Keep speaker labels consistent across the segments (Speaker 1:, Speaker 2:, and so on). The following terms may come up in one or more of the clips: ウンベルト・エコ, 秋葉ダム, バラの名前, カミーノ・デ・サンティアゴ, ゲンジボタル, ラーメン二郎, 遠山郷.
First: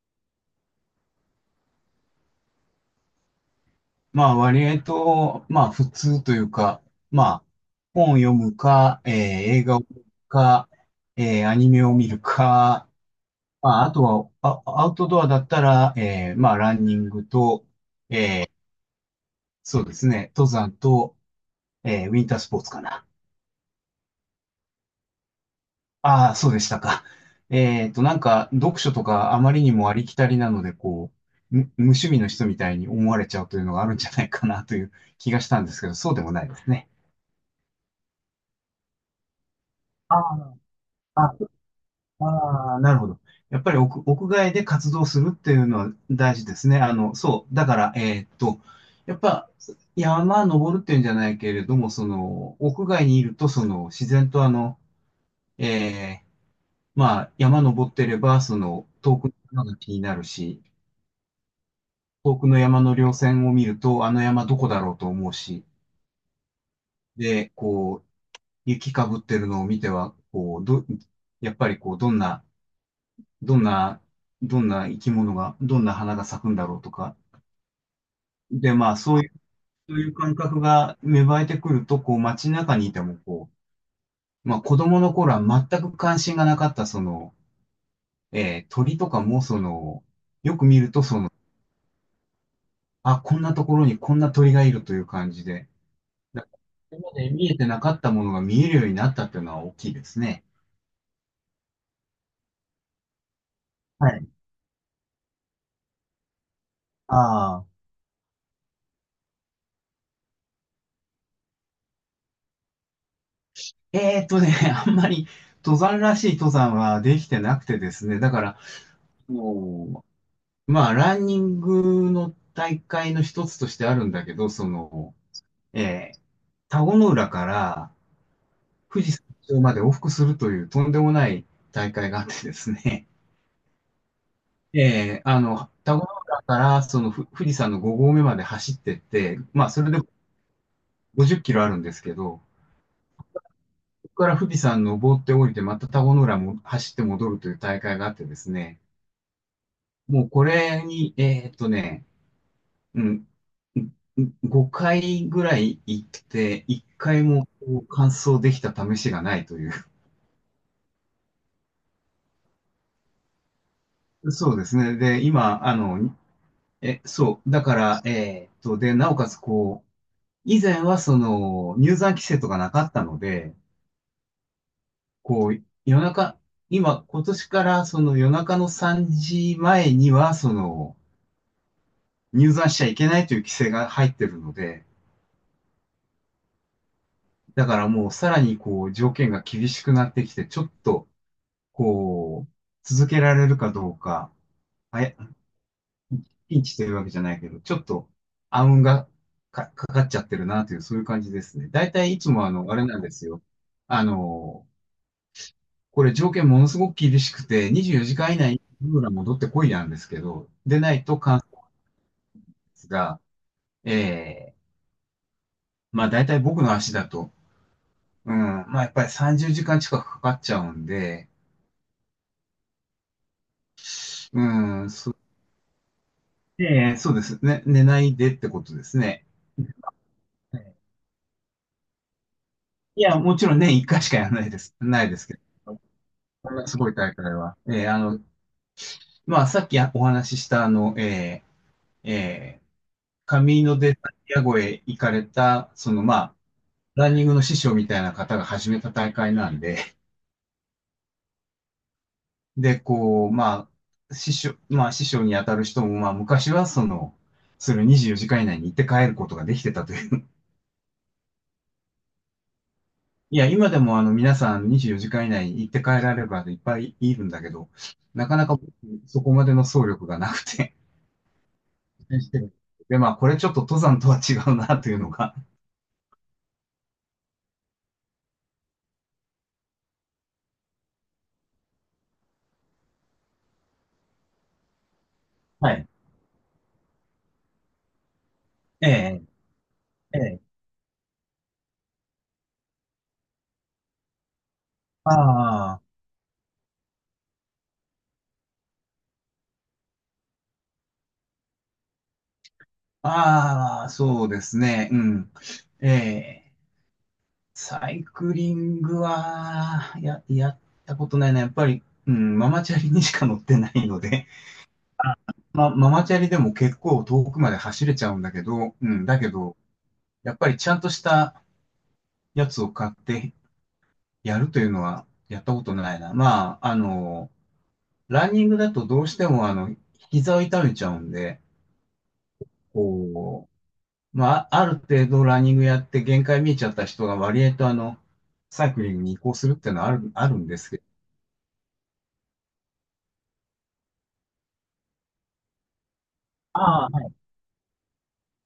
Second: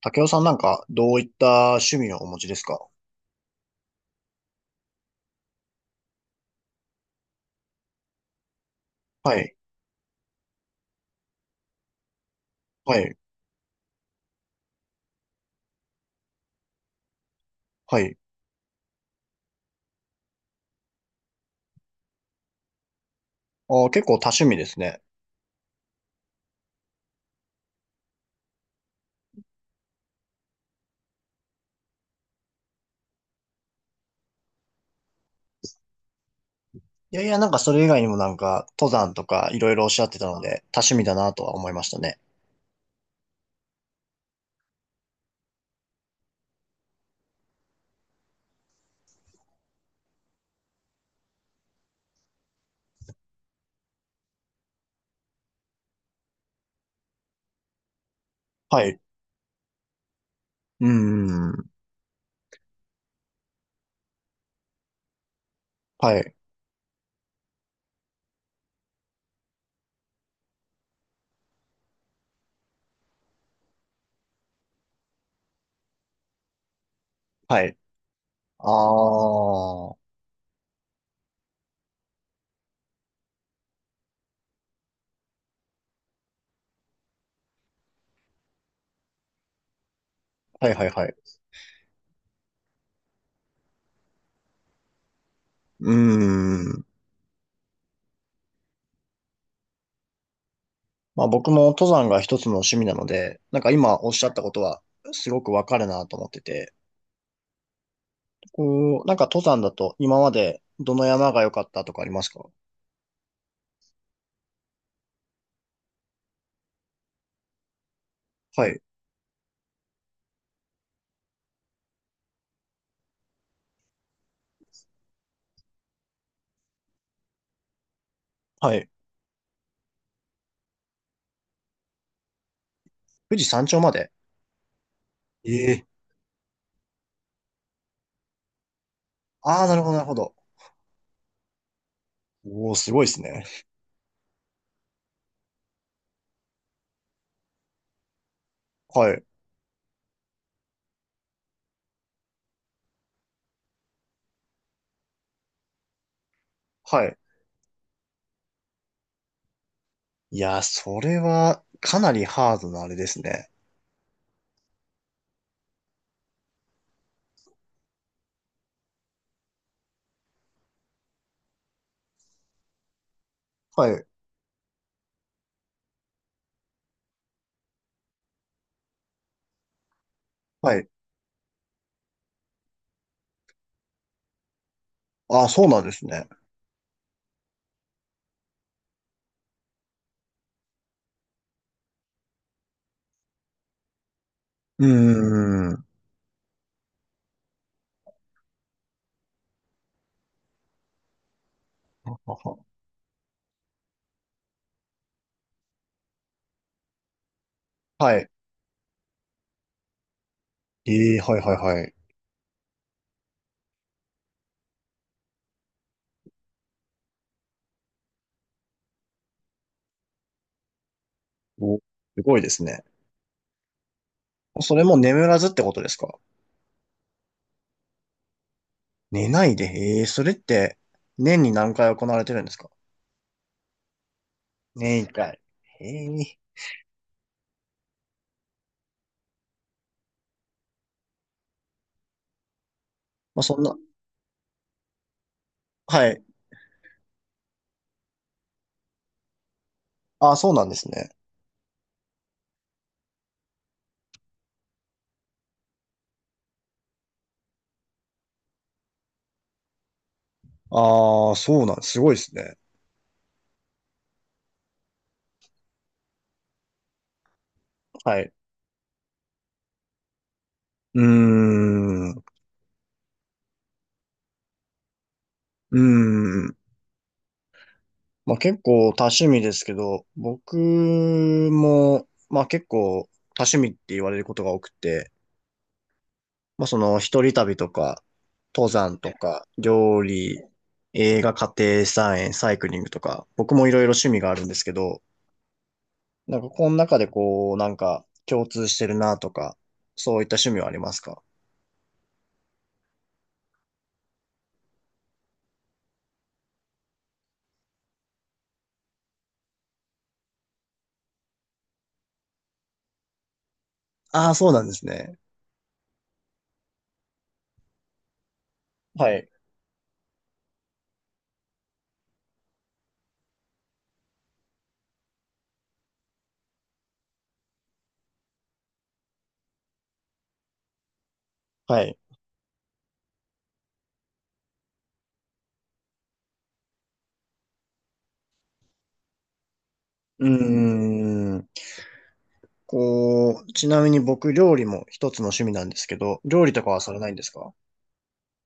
Speaker 1: 竹雄さんなんかどういった趣味をお持ちですか？
Speaker 2: まあ割と、まあ普通というか、まあ本を読むか、
Speaker 1: はい、
Speaker 2: 映画を見るか、アニメを見るか、
Speaker 1: はい、
Speaker 2: まああとはアウトドアだったら、まあランニングと、
Speaker 1: はい。
Speaker 2: そうですね、登山と、ウィンタースポーツかな。
Speaker 1: あー、結構多趣味ですね。
Speaker 2: ああ、そうでしたか。なんか読書とかあまりにもありきたりなので、こう、無趣味の人みたいに思われちゃうというのがあるんじゃないかなという気がしたんですけど、そうでもないですね。
Speaker 1: いやいや、なんかそれ以外にもなんか登山とかいろいろおっしゃっ
Speaker 2: あ
Speaker 1: てたので多趣味だ
Speaker 2: あ
Speaker 1: なとは思いましたね。
Speaker 2: ああ、なるほど。やっぱり屋外で活動するっていうのは大事ですね。あの、そう。だから、やっぱ、山登るっていうんじゃないけれども、その、屋外にいると、その、自然とあの、えー、まあ、山登ってれば、そ
Speaker 1: は
Speaker 2: の、
Speaker 1: い。
Speaker 2: 遠くの山が気になるし、
Speaker 1: うーん。
Speaker 2: 遠くの山の稜線を見ると、あの山どこだろうと思うし、
Speaker 1: はい。
Speaker 2: で、こう、雪かぶってるのを見ては、こう、やっぱりこう、どんな、どんな生き物が、どんな花が咲くんだろうとか。
Speaker 1: はい。あ
Speaker 2: で、まあ、そういう、
Speaker 1: あ。
Speaker 2: そ
Speaker 1: は
Speaker 2: ういう感覚が芽生えてくると、こう、街中にいても、こう、まあ、子供の頃は全く関心がなかった、その、鳥とかも、その、よく
Speaker 1: い
Speaker 2: 見
Speaker 1: はい
Speaker 2: ると、
Speaker 1: はい。
Speaker 2: こんなところにこんな鳥がいるという感じで、
Speaker 1: うー
Speaker 2: こ
Speaker 1: ん。
Speaker 2: れまで見えてなかったものが見えるようになったっていうのは大きいですね。
Speaker 1: まあ僕も登山が一つの趣味なので、なんか今
Speaker 2: は
Speaker 1: おっし
Speaker 2: い。
Speaker 1: ゃったことはすごくわかるなと思ってて、
Speaker 2: ああ、
Speaker 1: こう、なんか登山だと今までどの山が良かったとかありますか？
Speaker 2: えーっとね、あんまり登山らしい登山はできてなくてですね、だから、
Speaker 1: はい。
Speaker 2: もう、まあ、ランニングの大会の一つとしてあるんだけど、その、えー田子の浦から
Speaker 1: はい。
Speaker 2: 富士山頂まで往復するというとんでもない大会があってですね、
Speaker 1: 富士山頂まで。
Speaker 2: あ
Speaker 1: え
Speaker 2: の、
Speaker 1: え。
Speaker 2: 田子の浦からその富士山の5合目まで走ってって、
Speaker 1: ああ、
Speaker 2: まあ、
Speaker 1: なる
Speaker 2: そ
Speaker 1: ほ
Speaker 2: れ
Speaker 1: ど、
Speaker 2: で
Speaker 1: なるほど。
Speaker 2: 50キロあるんですけど、
Speaker 1: おお、すごいですね。
Speaker 2: そこから富士山登って降りて、また田子の浦も走って戻るという大会があってですね、
Speaker 1: はい。
Speaker 2: もうこれに、うん、5回ぐらい行って、1
Speaker 1: はい。
Speaker 2: 回もこう完走できた試しがないとい
Speaker 1: いやー、それは、かなりハードなあれですね。
Speaker 2: う。そうですね。で、今、あの、そう。だから、で、なおかつ、こう、以前はその、入山規制とかなかったので、
Speaker 1: はい。
Speaker 2: こう、夜中、今年からその夜中の3時前には、そ
Speaker 1: はい。
Speaker 2: の、入山しちゃいけないという規制が入ってるので、
Speaker 1: ああ、そうなんですね。
Speaker 2: だからもうさらにこう、条件が厳しくなってきて、ちょっと、こう、続けられるかどうか、
Speaker 1: うー
Speaker 2: あや、
Speaker 1: ん。
Speaker 2: ピンチというわけじゃないけど、ちょっと暗雲がかかっちゃってるなという、そういう感じですね。大体
Speaker 1: は
Speaker 2: いつもあ
Speaker 1: は。
Speaker 2: の、あれなんですよ。あの、これ条件ものすごく厳しくて、24時
Speaker 1: はい。
Speaker 2: 間以内にルーラ戻ってこいなんですけど、でない
Speaker 1: ええ、
Speaker 2: と
Speaker 1: はい、
Speaker 2: 関
Speaker 1: はい、はい。
Speaker 2: 節が、ええまあ大体僕の足だと、うん、まあやっぱり30時間近くかかっちゃうんで、
Speaker 1: お、すごいですね。
Speaker 2: う
Speaker 1: それ
Speaker 2: ん、
Speaker 1: も眠らずってことですか？
Speaker 2: ええそうですね。寝ないでってことですね。
Speaker 1: 寝ないで、ええ、それって、年に何回行われてるんですか？
Speaker 2: いや、もちろん年1回しかやらないです。
Speaker 1: 年
Speaker 2: な
Speaker 1: 一
Speaker 2: いですけ
Speaker 1: 回。
Speaker 2: ど。
Speaker 1: へえ。
Speaker 2: こんなすごい大会は。あの、まあ、さっきお話しした、あの、ーえー
Speaker 1: ま
Speaker 2: カ
Speaker 1: あ、
Speaker 2: ミ
Speaker 1: そん
Speaker 2: ー
Speaker 1: な。
Speaker 2: ノ・デ・サンティアゴへ行かれた、その、
Speaker 1: は
Speaker 2: ま
Speaker 1: い。
Speaker 2: あ、ランニングの師匠みたいな方が始めた大会なんで、
Speaker 1: ああ、そうなんですね。
Speaker 2: で、こう、まあ、師匠に当たる人も、まあ、昔は、その、それを24時間以内に行って帰ることができてたという。
Speaker 1: ああ、そうなん、すごいですね。
Speaker 2: いや、今でもあの皆さん24時間以内に行って帰られればいっぱいいるんだけど、
Speaker 1: は
Speaker 2: な
Speaker 1: い。
Speaker 2: かなか僕そこまでの走力がなくて。
Speaker 1: うーん。
Speaker 2: で、まあ、これちょっと登山とは違うなというのが。
Speaker 1: うん。まあ結構多趣味ですけど、僕も、まあ結構多趣味って言われることが多くて、
Speaker 2: はい。
Speaker 1: まあその一人旅とか、登
Speaker 2: え
Speaker 1: 山と
Speaker 2: え、
Speaker 1: か、料
Speaker 2: え
Speaker 1: 理、
Speaker 2: え。
Speaker 1: 映画、家庭菜園、サイクリングとか、僕もいろいろ趣味があるんですけど、
Speaker 2: ああ、
Speaker 1: なんかこの中でこう、なんか共通してるなとか、そういった趣味はありますか？
Speaker 2: ああ、そうですね。うん。ええ、サイクリングは、やったことないな。やっぱり、うん、ママチャリにしか乗ってないので。
Speaker 1: ああー、そうなんですね。
Speaker 2: あママチャリでも結構遠くまで走れちゃうんだけど、うん、
Speaker 1: は
Speaker 2: だ
Speaker 1: い。
Speaker 2: けど、やっぱりちゃんとしたやつを買ってやるというのはやったことないな。まあ、あの、ランニングだとどうしてもあの、膝を痛めちゃうんで、
Speaker 1: はい。
Speaker 2: こう、まあ、ある程度ランニングやって限界見えちゃった人が割合とあの、サイクリングに移行するっていうのは
Speaker 1: う
Speaker 2: あるんですけど、
Speaker 1: ー、こう、ちなみに僕、料理も一つの趣味なんですけど、料理とかは
Speaker 2: ああ、
Speaker 1: され
Speaker 2: は
Speaker 1: ないん
Speaker 2: い。
Speaker 1: ですか？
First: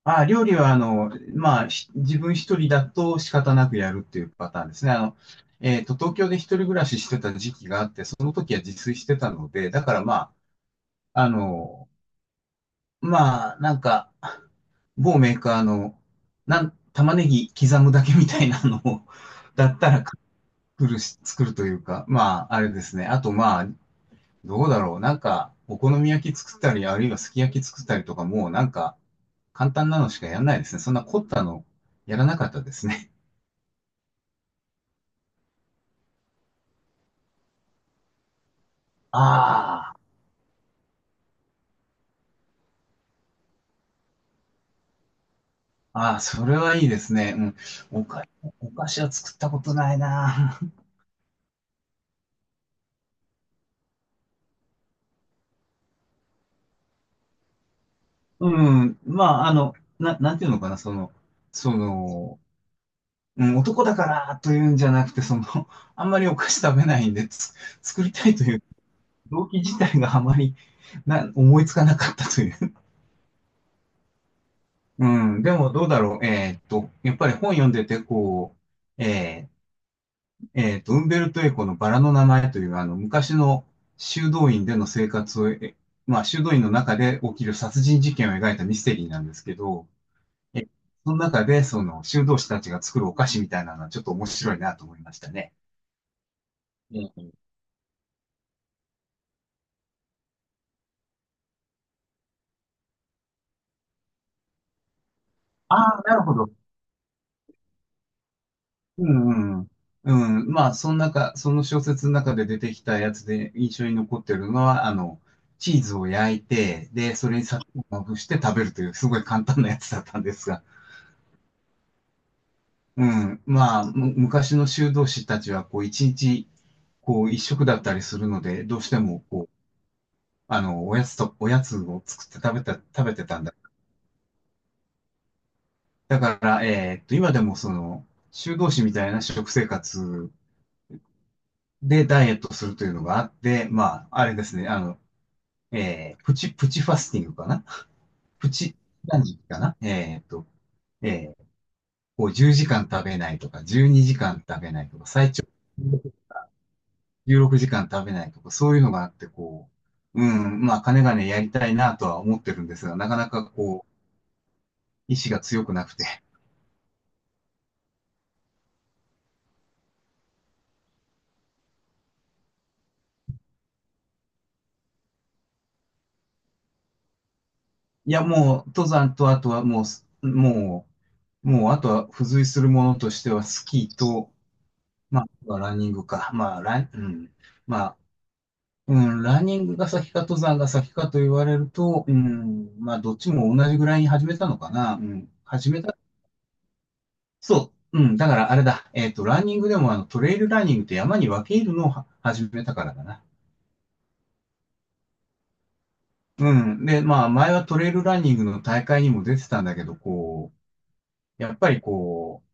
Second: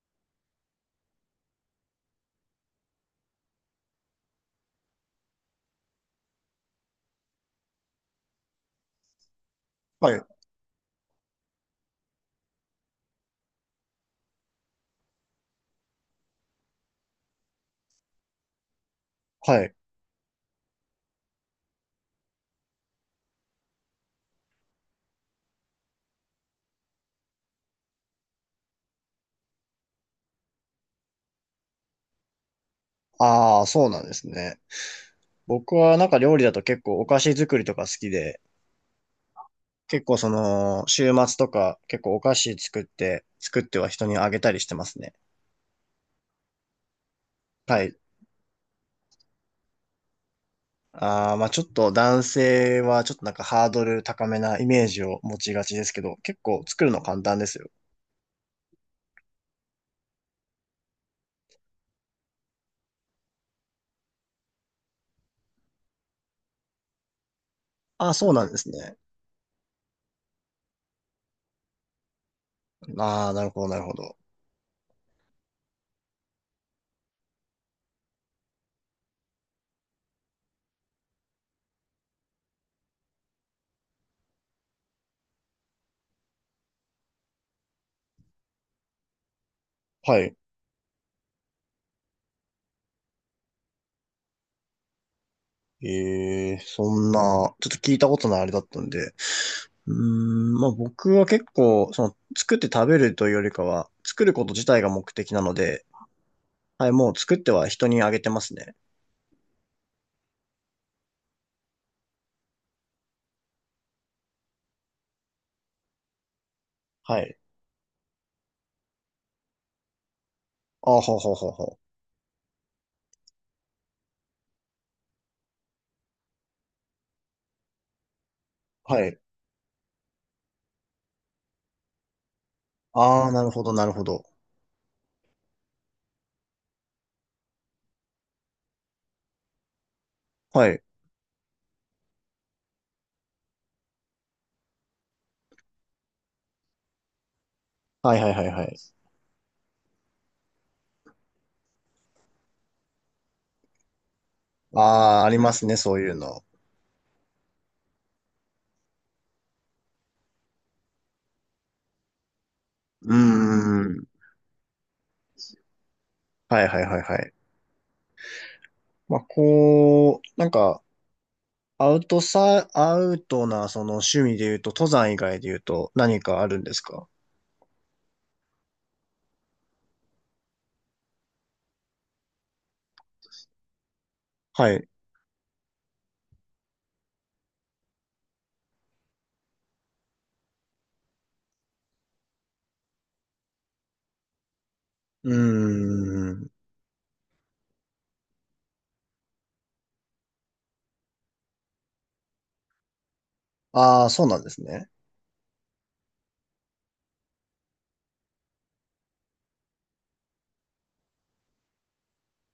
Speaker 2: ああ、料理はあの、まあ、自分一人だと仕方なくやるっていうパターンですね。あの、東京で一人暮らししてた時期があって、その時は自炊してたので、だから
Speaker 1: はい。
Speaker 2: まあ、あの、まあ、なんか、某メーカーの、玉ねぎ刻むだけみたいなのを
Speaker 1: は
Speaker 2: だ
Speaker 1: い。
Speaker 2: ったら作るし、作るというか、まあ、あれですね。あと、まあ、どうだろう。なんか、お好み焼き作ったり、あるいはすき焼き作ったりとか、もうなんか、簡単なのしかやんないですね。そんな凝ったの、やらなかったですね。
Speaker 1: ああ、そうなんですね。僕はなんか料理だと結構お菓子作りとか好きで、
Speaker 2: あ
Speaker 1: 結構その、週末とか結構お菓子作って、作っては人にあげたりしてますね。
Speaker 2: あ、ああ、それはいいですね。う
Speaker 1: はい。
Speaker 2: ん。お菓子は作ったことないな。
Speaker 1: ああ、まあちょっと男性はちょっとなんかハードル高めなイメージを持ちがちですけど、結構作るの簡単ですよ。
Speaker 2: うん。まあ、あの、なんていうのかな、その、うん、男だからというんじゃなくて、その、あんまりお菓子食べないんで、作
Speaker 1: あ
Speaker 2: り
Speaker 1: あ、
Speaker 2: た
Speaker 1: そう
Speaker 2: い
Speaker 1: な
Speaker 2: と
Speaker 1: ん
Speaker 2: い
Speaker 1: で
Speaker 2: う
Speaker 1: すね。
Speaker 2: 動機自体があまり思いつかなかったという。
Speaker 1: ああ、なるほど、なるほど。
Speaker 2: うん、でもどうだろう。やっぱり本読んでて、こう、ウンベルト・エコのバラの名前という、あの、昔の修道院での生活を、まあ、修道院の中で起きる殺人事件を描いたミステリーなんですけど、
Speaker 1: はい。
Speaker 2: えその中で、その、修道士たちが作るお菓子みたいなのはちょっと面白いなと思いましたね。
Speaker 1: ええそ
Speaker 2: え
Speaker 1: んな、ち
Speaker 2: ー
Speaker 1: ょっと聞いたことないあれだったんで。うーん、まあ僕は結構、その、作って食べるというよりかは、作ること自体が目的なの
Speaker 2: あ
Speaker 1: で、
Speaker 2: あ、なるほど。
Speaker 1: はい、もう作っては人にあげてますね。
Speaker 2: うんうん。うん、まあ、その中、その小説の中で出てきたやつで印象に残ってるのは、あの、チーズを焼いて、で、
Speaker 1: は
Speaker 2: それ
Speaker 1: い。
Speaker 2: に砂糖をまぶして食べるという、すごい簡単なやつだったんですが、
Speaker 1: ああ、ほうほうほうほ
Speaker 2: うん、まあ、昔の修道士たちは、こう、一日、こう、一食だったりするので、どうし
Speaker 1: う。
Speaker 2: て
Speaker 1: はい。
Speaker 2: も、こう、あの、おやつを作って食べ
Speaker 1: あ
Speaker 2: て
Speaker 1: あ、
Speaker 2: た
Speaker 1: な
Speaker 2: ん
Speaker 1: る
Speaker 2: だ。
Speaker 1: ほど、なるほど。
Speaker 2: だから、今でもその、修道士みたいな食生活
Speaker 1: はい。
Speaker 2: でダイエットするというのがあって、まあ、あれですね、あの、プチファスティングかな。
Speaker 1: はいはいはい
Speaker 2: プ
Speaker 1: は
Speaker 2: チ、
Speaker 1: い。
Speaker 2: 何時かな。えー、こう10時間食べないとか、12時間食べないとか、
Speaker 1: ああ、あ
Speaker 2: 最
Speaker 1: り
Speaker 2: 長
Speaker 1: ますね、そういうの。
Speaker 2: 16時間食べないとか、そういうのがあって、こう、うん、まあ、金がね、やりたいなとは思ってるんですが、
Speaker 1: う
Speaker 2: な
Speaker 1: ー
Speaker 2: かなかこ
Speaker 1: ん。
Speaker 2: う、意志が強くなくて。
Speaker 1: はいはいはいはい。まあ、こう、なんか、アウトな、その趣味で言うと、登山以外で言うと、何かあるんですか？
Speaker 2: いや、もう、登山と、あとはもう、もう、もう、あとは付随するものとしては、スキーと、
Speaker 1: はい。
Speaker 2: まあ、ランニングか。まあ、うん。まあ、うん、ランニングが先か登山が先かと言われると、うん、まあ、どっちも同じぐらいに始めたのかな。う
Speaker 1: う
Speaker 2: ん、
Speaker 1: ー
Speaker 2: 始めた、
Speaker 1: ん。
Speaker 2: そう、うん、だからあれだ、ランニングでもあの、トレイルランニングって山に分け入るのをは始めたからだな。
Speaker 1: ああ、そうなんですね。
Speaker 2: うん、で、まあ、前はトレイルランニングの大会にも出てたんだけど、こう、やっぱりこう、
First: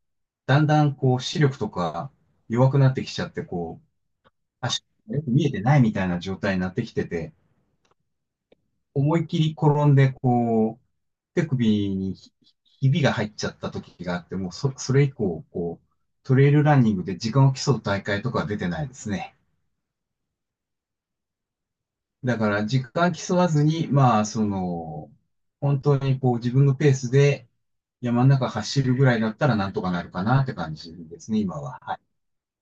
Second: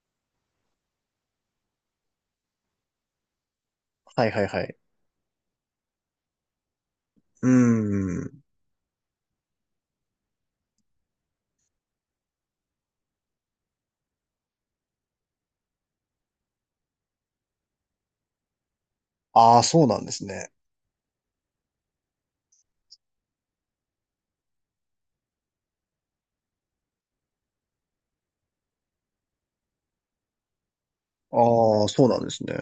Speaker 2: だんだんこう、視力とか弱くなってきちゃって、こう、
Speaker 1: はいはいはい。
Speaker 2: 足、よく見えてないみたいな状態になってきてて、
Speaker 1: うーん。
Speaker 2: 思いっきり転んで、こう、手首にひびが入っちゃった時があって、もうそれ以降、こう、トレイルランニングで時間を競う大会とかは出てないですね。
Speaker 1: ああ、そうなんですね。
Speaker 2: だから、時間競わずに、まあ、その、本当にこう自分のペースで山の中走るぐらいだったらなんとかなるかなって感じですね、今は。
Speaker 1: ああ、
Speaker 2: はい。
Speaker 1: そうなんですね。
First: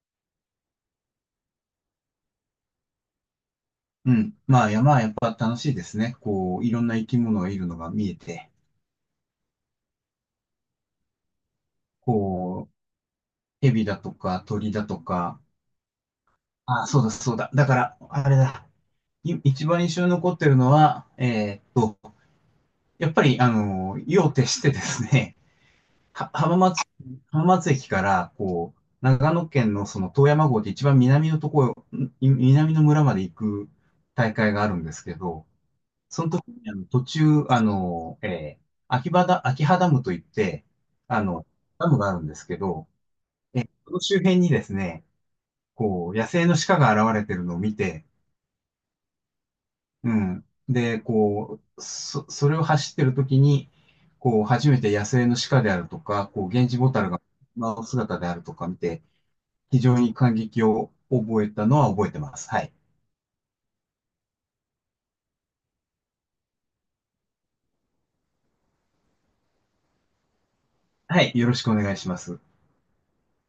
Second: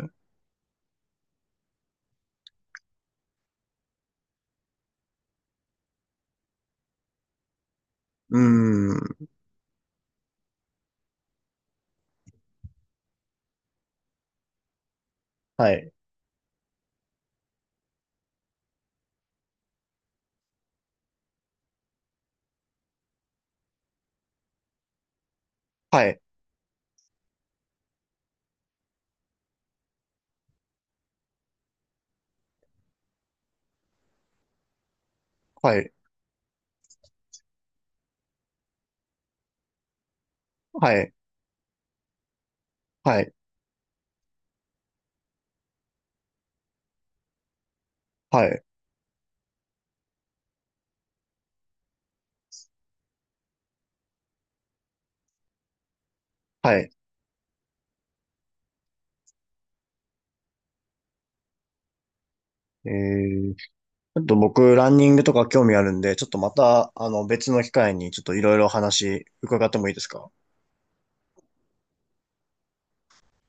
Speaker 2: うん。まあ山はやっぱ楽しいですね。こう、いろんな生き物がいるのが見え
Speaker 1: う
Speaker 2: て、
Speaker 1: ーん。
Speaker 2: こう、蛇だとか鳥だとか、
Speaker 1: はい。
Speaker 2: あ、そうだ、そうだ。だから、あれだ。一番印象に残ってるのは、やっぱり、あの、夜を徹してですね、
Speaker 1: は い。
Speaker 2: は浜松、浜松駅から、こう、長野県のその遠山郷って一番南のところ、南の村まで行く大会があるんですけど、
Speaker 1: はい。
Speaker 2: あの途中、あの、秋葉ダムといって、
Speaker 1: はい。
Speaker 2: あの、ダムがあるんですけど、
Speaker 1: はい。
Speaker 2: その周辺にですね、こう、野生の鹿が現れてるのを見て、
Speaker 1: はい。
Speaker 2: うん。で、こう、それを走ってる時に、こう、初めて野生の鹿であるとか、こう、ゲン
Speaker 1: は
Speaker 2: ジ
Speaker 1: い。
Speaker 2: ボタルが、まあ、姿であるとか見て、非常に感激を覚えたのは覚えてます。はい。
Speaker 1: えー、ちょっと僕、ランニングとか興味あるんで、ちょっとまた、あの、別の機会に、ちょっといろいろ話伺ってもいいですか？
Speaker 2: はい。よろしくお願いします。